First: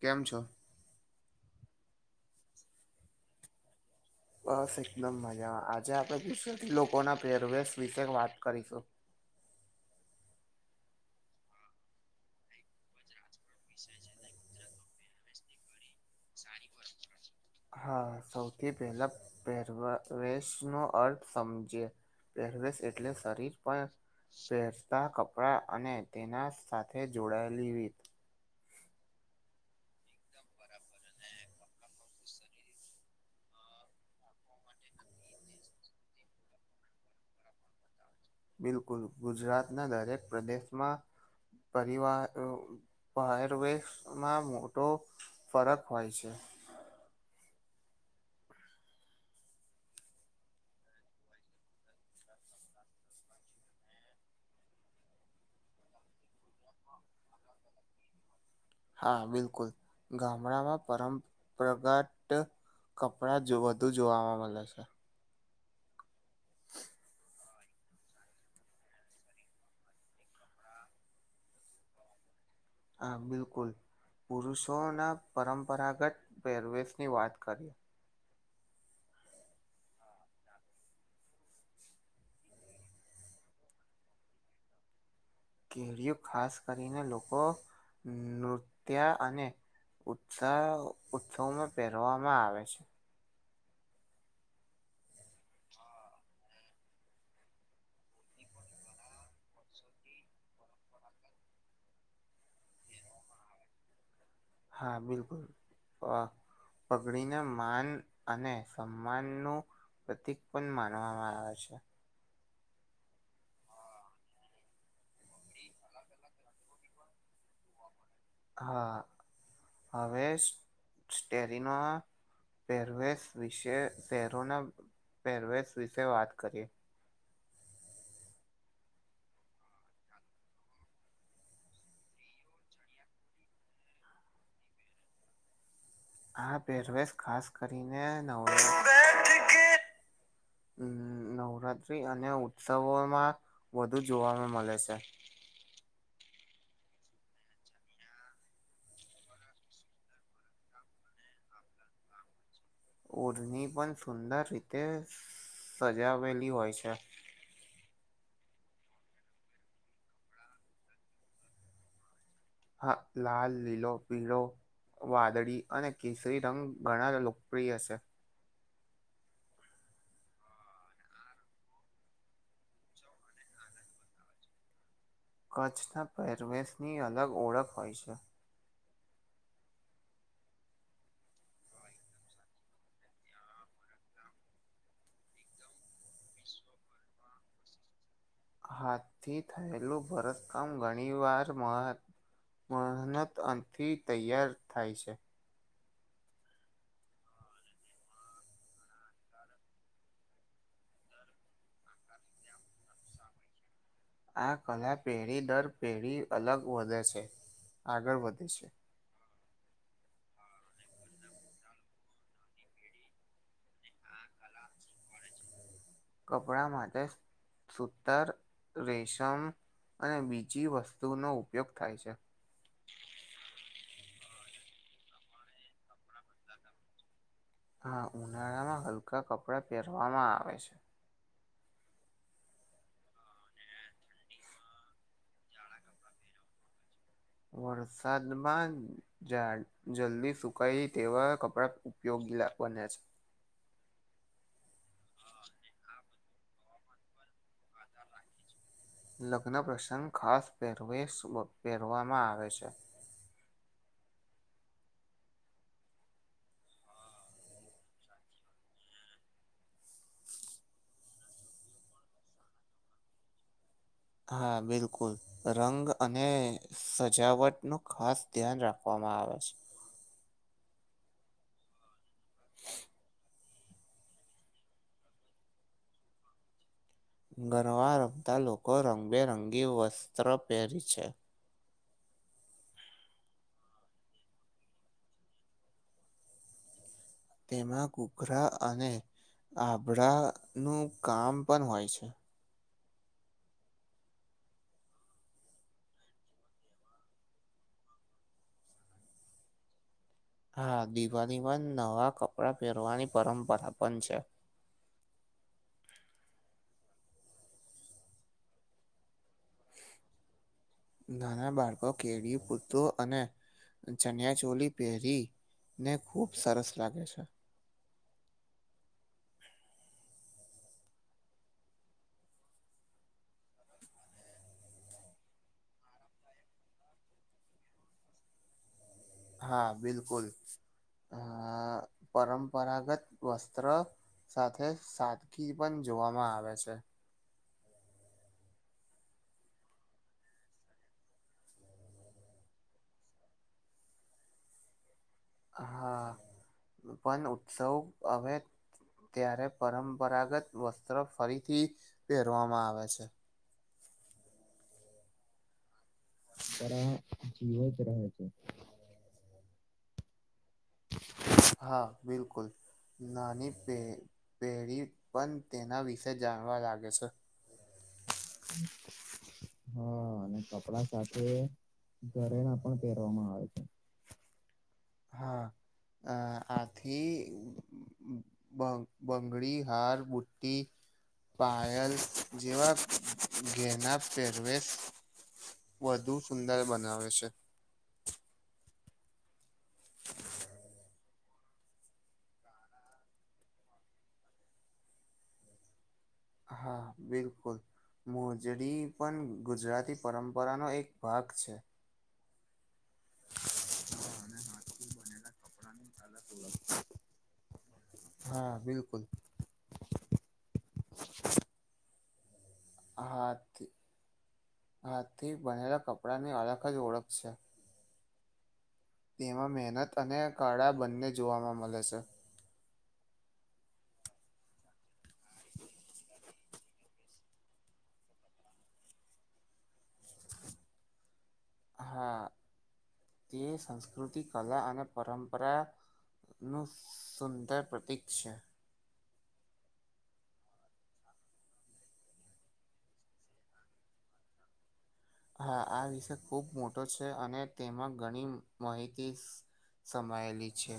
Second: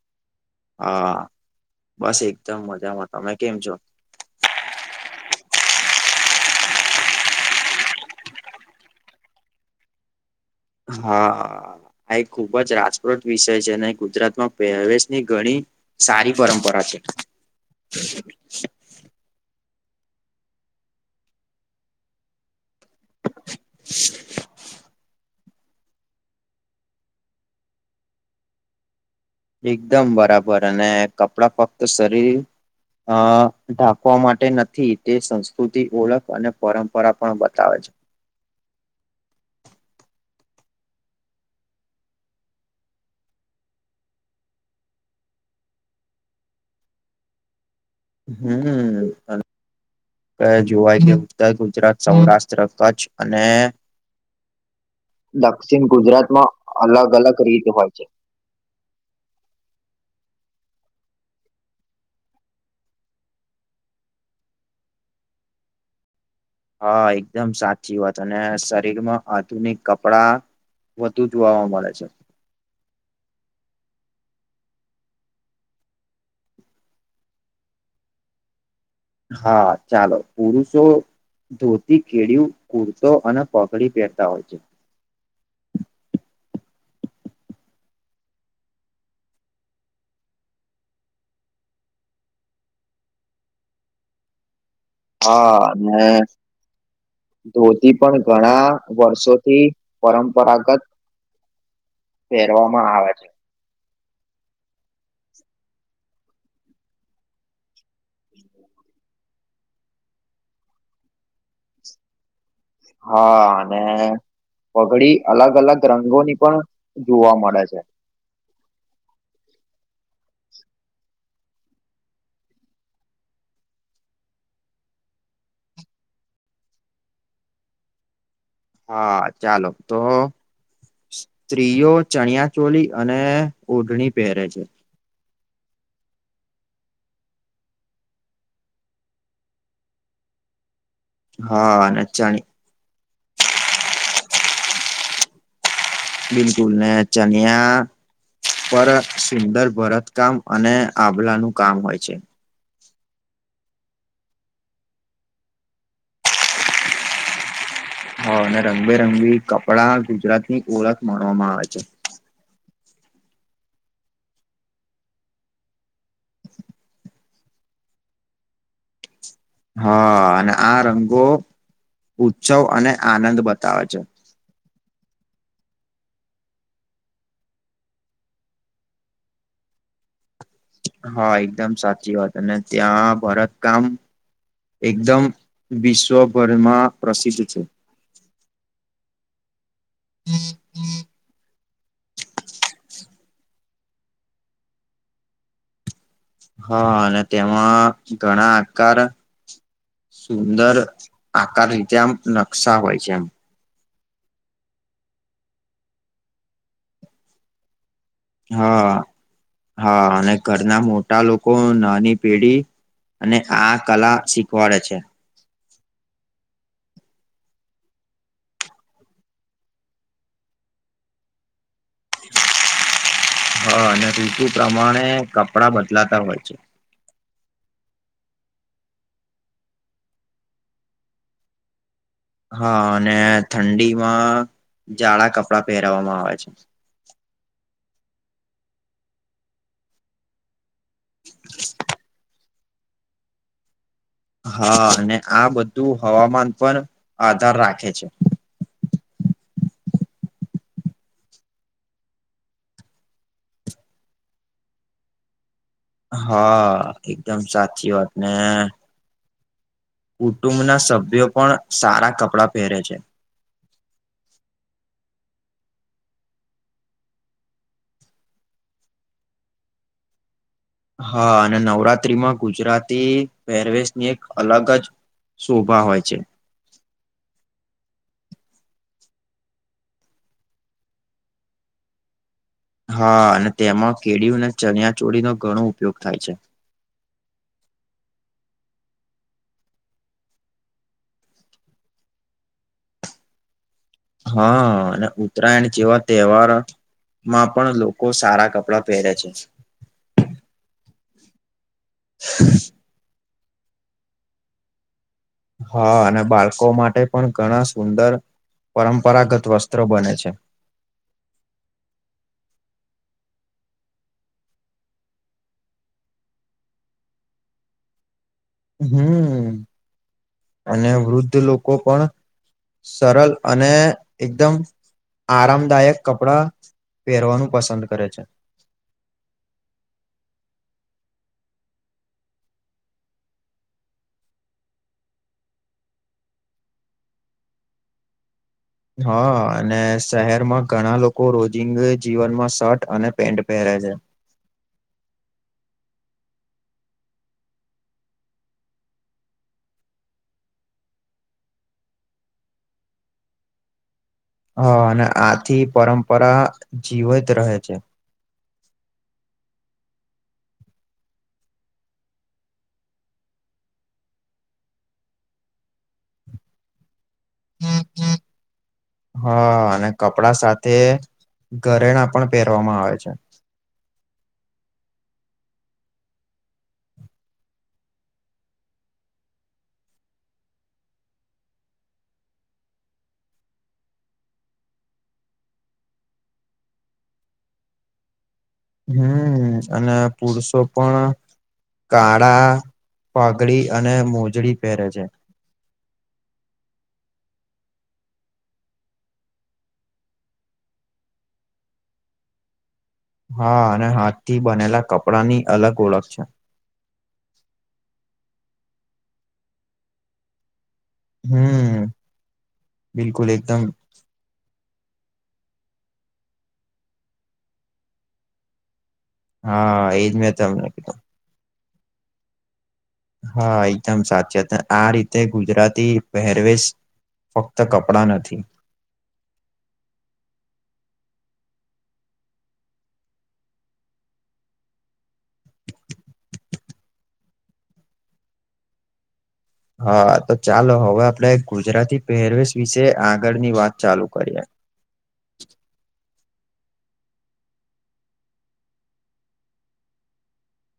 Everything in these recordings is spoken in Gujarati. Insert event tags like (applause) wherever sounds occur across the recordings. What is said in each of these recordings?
કેમ છો? હા બસ એકદમ મજામાં. તમે કેમ છો? બસ એકદમ મજામાં આજે આપે ગુજરાતી લોકોના પેરવેશ વિશે વાત કરીશું? હા આ એક ખુબ જ રાજપ્રત વિષય છે અને ગુજરાતમાં પરવેશ એ ઘણી સારી પરંપરા છે. થી પહેલા પહેરવેશ નો અર્થ સમજે પહેરવેશ એટલે શરીર પણ શહેરતા કપડાં કપડાં અને તેના સાથે જોડાયેલી રીત એકદમ બરાબર અને કપડાં ફક્ત શરીર અ ઢાંકવા માટે નથી તે સંસ્કૃતિ ઓળખ અને પરંપરા પણ બતાવે છે. બિલકુલ ગુજરાતના દરેક પ્રદેશમાં પરિવાર પરવેશ માં મોટો ફરક હોય છે. હમ જોવાય કે ઉત્તર ગુજરાત, સૌરાષ્ટ્ર, કચ્છ અને દક્ષિણ ગુજરાતમાં અલગ અલગ રીત હોય છે. હા બિલકુલ ગામડામાં પંરપરાગત કપડા જો વધુ જોવાવામાં મળે છે. હા એકદમ સાચી વાત અને શરીર માં આધુનિક કપડા વધુ જોવા મળે છે. હા બિલકુલ પુરુષોના પરંપરાગત પહેરવેશની વાત કરીએ? હા ચાલો પુરુષો ધોતી, કેડિયું, કુર્તો અને પાઘડી પહેરતા હોય છે. કેડિયું ખાસ કરીને લોકો નૃત્ય અને ઉત્સા ઉત્સવમાં પહેરવામાં આવે છે. હા અને ધોતી પણ ઘણા વર્ષોથી પરંપરાગત પહેરવામાં આવે છે. હા બિલકુલ પાઘડીના માન અને સમાનનું પ્રતિક પણ માનવામાં આવે છે. હા અને પાઘડી અલગ અલગ રંગોની પણ જોવા મળે છે. હા હવે સ્ટેરીના પહેરવેશ વિશે શહેરોના પહેરવેશ વિશે વાત કરીએ. હા ચાલો તો સ્ત્રીઓ ચણિયા ચોલી અને ઓઢણી પહેરે છે. આ પેરવેશ ખાસ કરીને નવ હમ હા નવરાત્રી અને ચણ ઉત્સવોમાં વધુ જોવામા મલે છે. બિલકુલ ને ચનીયા પર સુંદર ભરત કામ અને આભલાં નું કામ હોય છે. ઓઢની પણ સુંદર રીતે સજાવેલી હોય છે. હા અને રંગબેરંગી કપડા ગુજરાતની ઓળખ માણવામાં આવે છે. હા લાલ, લીલો, પીળો વાદળી અને કેસરી રંગ ઘણાન લોકપ્રિય છે. હા અને આ રંગો ઉત્સવ અને આનંદ બતાવે છે. કચ્છના પહેરવેશની અલગ ઓળખ હોય છે. હા એકદમ સાચી વાત અને ત્યાં ભરત કામ એકદમ વિશ્વભરમાં પ્રસિદ્ધ છે. હાથથી થયેલું ભરતકામ ઘણીવાર મહનત મહનત આનથી તૈયાર થાય છે. હા અને તેમાં ઘણા આકાર સુંદર આકાર રીતે આમ નકશા હોય છે એમ. આ કલા પેઢી દર પેઢી અલગ વધે છે આગળ વધ હા હા અને ઘરના મોટા લોકો નાની પેઢી અને આ કલા શીખવાડે છે. કપડા માટે સૂતર, રેશમ અને બીજી વસ્તુઓનો ઉપયોગ થાય છે. હા અને ઋતુ પ્રમાણે કપડા બદલાતા હોય છે. હા ઉનાળામાં હલકા કપડાં પહેરવામાં આવે છે. હા અને ઠંડીમાં જાળા કપડા પહેરવામાં આવે છે. વરસાદમાં જા જલ્દી સુખ કાઈ તેવા કપડા ઉપયોગી લા બન્યા છે. હા અને આ બધું હવામાન પર આધાર રાખે છે. લગ્ન પ્રસંગ ખાસ પહેરવેશ વ પહેરવામાં આવે છે. હા એકદમ સાચી વાત ને કુટુંબના સભ્યો પણ સારા કપડાં પહેરે છે. હા બિલકુલ. રંગ અને સજાવટનું ખાસ ધ્યાન રાખવામાં આવે છે. હા અને નવરાત્રીમાં ગુજરાતી પહેરવેશની એક અલગ જ શોભા હોય છે. ગરબા રમતા લોકો રંગબેરંગી વસ્ત્ર પહેરી છે. હા અને તેમાં કેડીયુ અને ચનિયા ચોળીનો ઘણો ઉપયોગ થાય છે. તેમાં ઘૂઘરા અને આભળાનું કામ પન હોય છે. હા અને ઉત્તરાયણ જેવા તહેવારો માં પણ લોકો સારા કપડા પહેરે છે. હા દિવાલીમાં નવાં કપડાં પહેરવાની પરંપરા પન છે. હા અને બાલકો માટે પણ ઘણા સુંદર પરંપરાગત વસ્ત્રો બને છે. નાના બાળકો કેડીયુ, કુર્તો અને ચનિયા ચોલી પહેરી ને ખુબ સરસ લાગે છે. હમ અને વૃદ્ધ લોકો પણ સરલ અને એકદમ આરામદાયક કપડા પહેરવાનું પસંદ કરે છે. હા બિલકુલ અ પરંપરાગત વસ્ત્ર સાથે સાદગી પણ જોવામાં આવે છે. હા અને શહેરમાં ઘણા લોકો રોજિંગ જીવનમાં શર્ટ અને પેન્ટ પહેરે છે. હા પણ ઉત્સવ હવે ત્યારે પરંપરાગત વસ્ત્ર ફરીથી પહેરવામાં આવે છે. હા અને આથી પરંપરા જીવત રહે છે. એવું છે. હા બિલકુલ. નાની પેઢી પણ તેના વિશે જાણવા લાગે છે. (inaudible) હા અને કપડા સાથે ઘરેણાં પણ પહેરવામાં આવે છે‌. હા અ આથી બ બંગડી, હાર, બુટી, પાાયલ્સ જેવા ઘેના સેરવેસ વધુ સુંદર બનાવે છે. હમ અને પુરુષો પણ કાળા પાઘડી અને મોજડી પહેરે છે. હા બિલકુલ મોજડી પણ ગુજરાતી પરંપરાનો એક ભાગ છે. હા અને હાથથી બનેલા કપડા હા બિલકુલ હમ્મ હાથી હાથથી બનેલા કપડાની અલગ જ ઓળખ છે. તેમાં હા મહેનત એજ અને મેં તમને કળા કીધું બંને જોવામાં મળે છે. હા એકદમ સાચી આ રીતે ગુજરાતી પહેરવેશ ફક્ત કપડાં નથી. હા તે સંસ્કૃતિ, કલા અને પરંપરા, નું સુંદર પ્રતીક છે. હા તો ચાલો હવે આપડે ગુજરાતી પહેરવેશ વિશે આગળની વાત ચાલુ કરીએ. હા આ વિષય ખુબ મોટો છે અને તેમાં ઘણી માહિતી સમાયેલી છે.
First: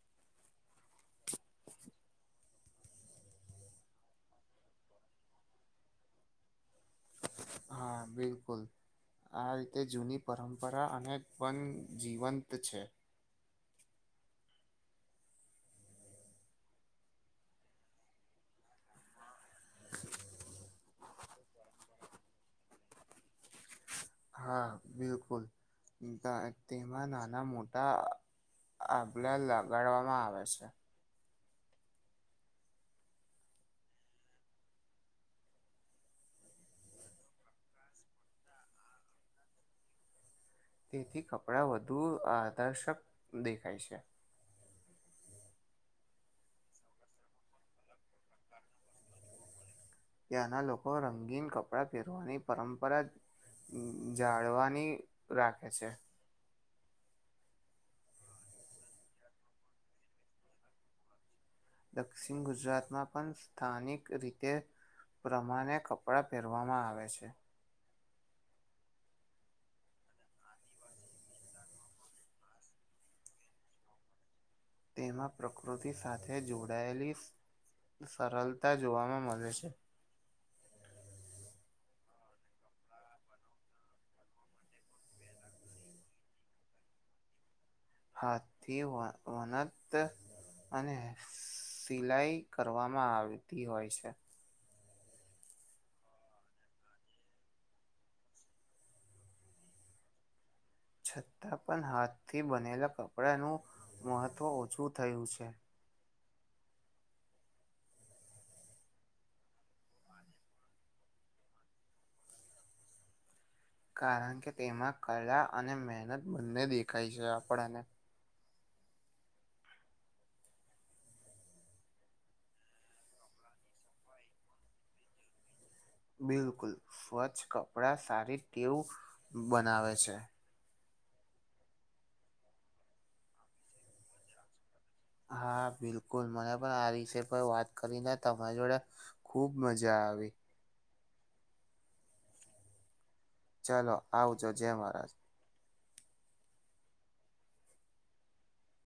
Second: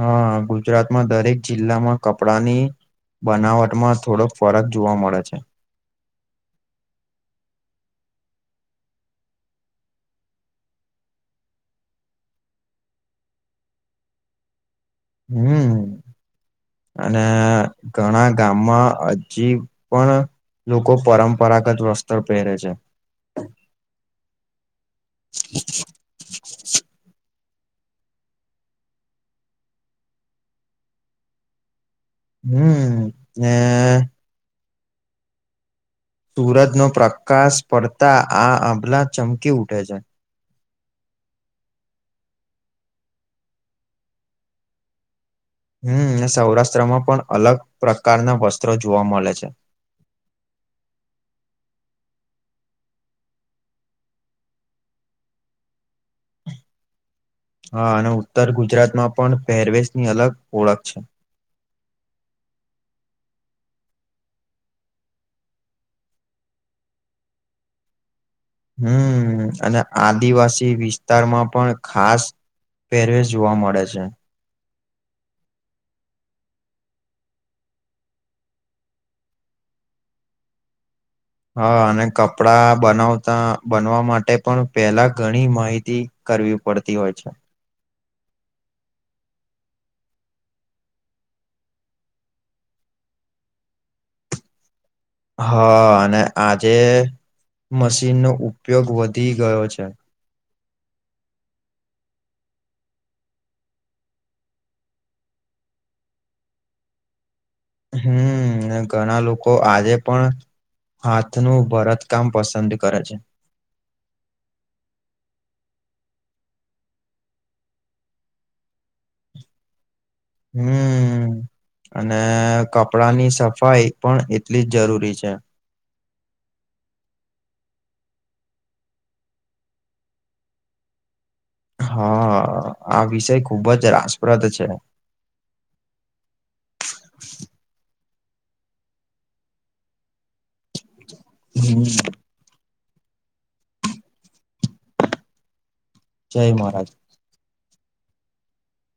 હા ગુજરાતમાં દરેક જિલ્લામાં કપડાની બનાવટમાં થોડોક ફરક જોવા મળે છે. હા બિલકુલ આ રીતે જૂની પરંપરા અને પણ જીવંત છે. હમ્મ અને ઘણા ગામમાં હજી પણ લોકો પરંપરાગત વસ્ત્ર પહેરે છે. હા બિલકુલ તેમાં નાના મોટા આભલા લગાડવામાં આવે છે. હમ્મ એ સુૂરજનો પ્રકાશ પડતા આ આભલા ચમકી ઉઠે છે. તેથી કપડાં વધુ આદર્શક દેખાય છે. હમ્મ સૌરાષ્ટ્રમાં પણ અલગ પ્રકારના વસ્ત્રો જોવા મળે છે. ત્યાંના લોકો રંગીન કપડાં પહેરવાની પરંપરા જાળવાની રાખે છે. હા અને ઉત્તર ગુજરાતમાં પણ પહેરવેશની અલગ ઓળખ છે. દક્ષિણ ગુજરાતમાં પણ સ્થાનિક રીતે પ્રમાણે કપડા પહેરવામાં આવે છે. હમ્મ અને આદિવાસી વિસ્તારમાં પણ ખાસ પહેરવેશ જોવા મળે છે. તેમાં પ્રકૃતિ સાથે જોડાયેલી સરળતા જોવામાં મળે છે. હા અને કપડા બનાવતા બનવા માટે પણ પેલા ઘણી માહિતી કરવી પડતી હોય છે. હાથથી વ વનંત અને સિલાઈ કરવામાં આવતી હોય છે. હા અને આજે મશીનનો ઉપયોગ વધી ગયો છે. છતાં પણ હાથથી બનેલા કપડાંનું મહત્ત્વ ઓછું થયું છે. હમ્મ ઘણા લોકો આજે પણ હાથનું ભરતકામ પસંદ કરે છે. કારણ કે તેમાં કળા અને મહેનત બંને દેખાય છે આપણને. હમ. અને કપડાની સફાઈ પણ એટલી જ જરૂરી છે. બિલકુલ સ્વચ્છ કપડાં સારી ટેવું બનાવે છે. હ આ વિષય ખુબ જ રાસપ્રદ છે. હા બિલકુલ મને પણ આ વિષય પર વાત કરીને તમારી જોડે ખુબ મજા આવી. હમ. ચાલો આવજો જય મહારાજ. જય મહારાજ.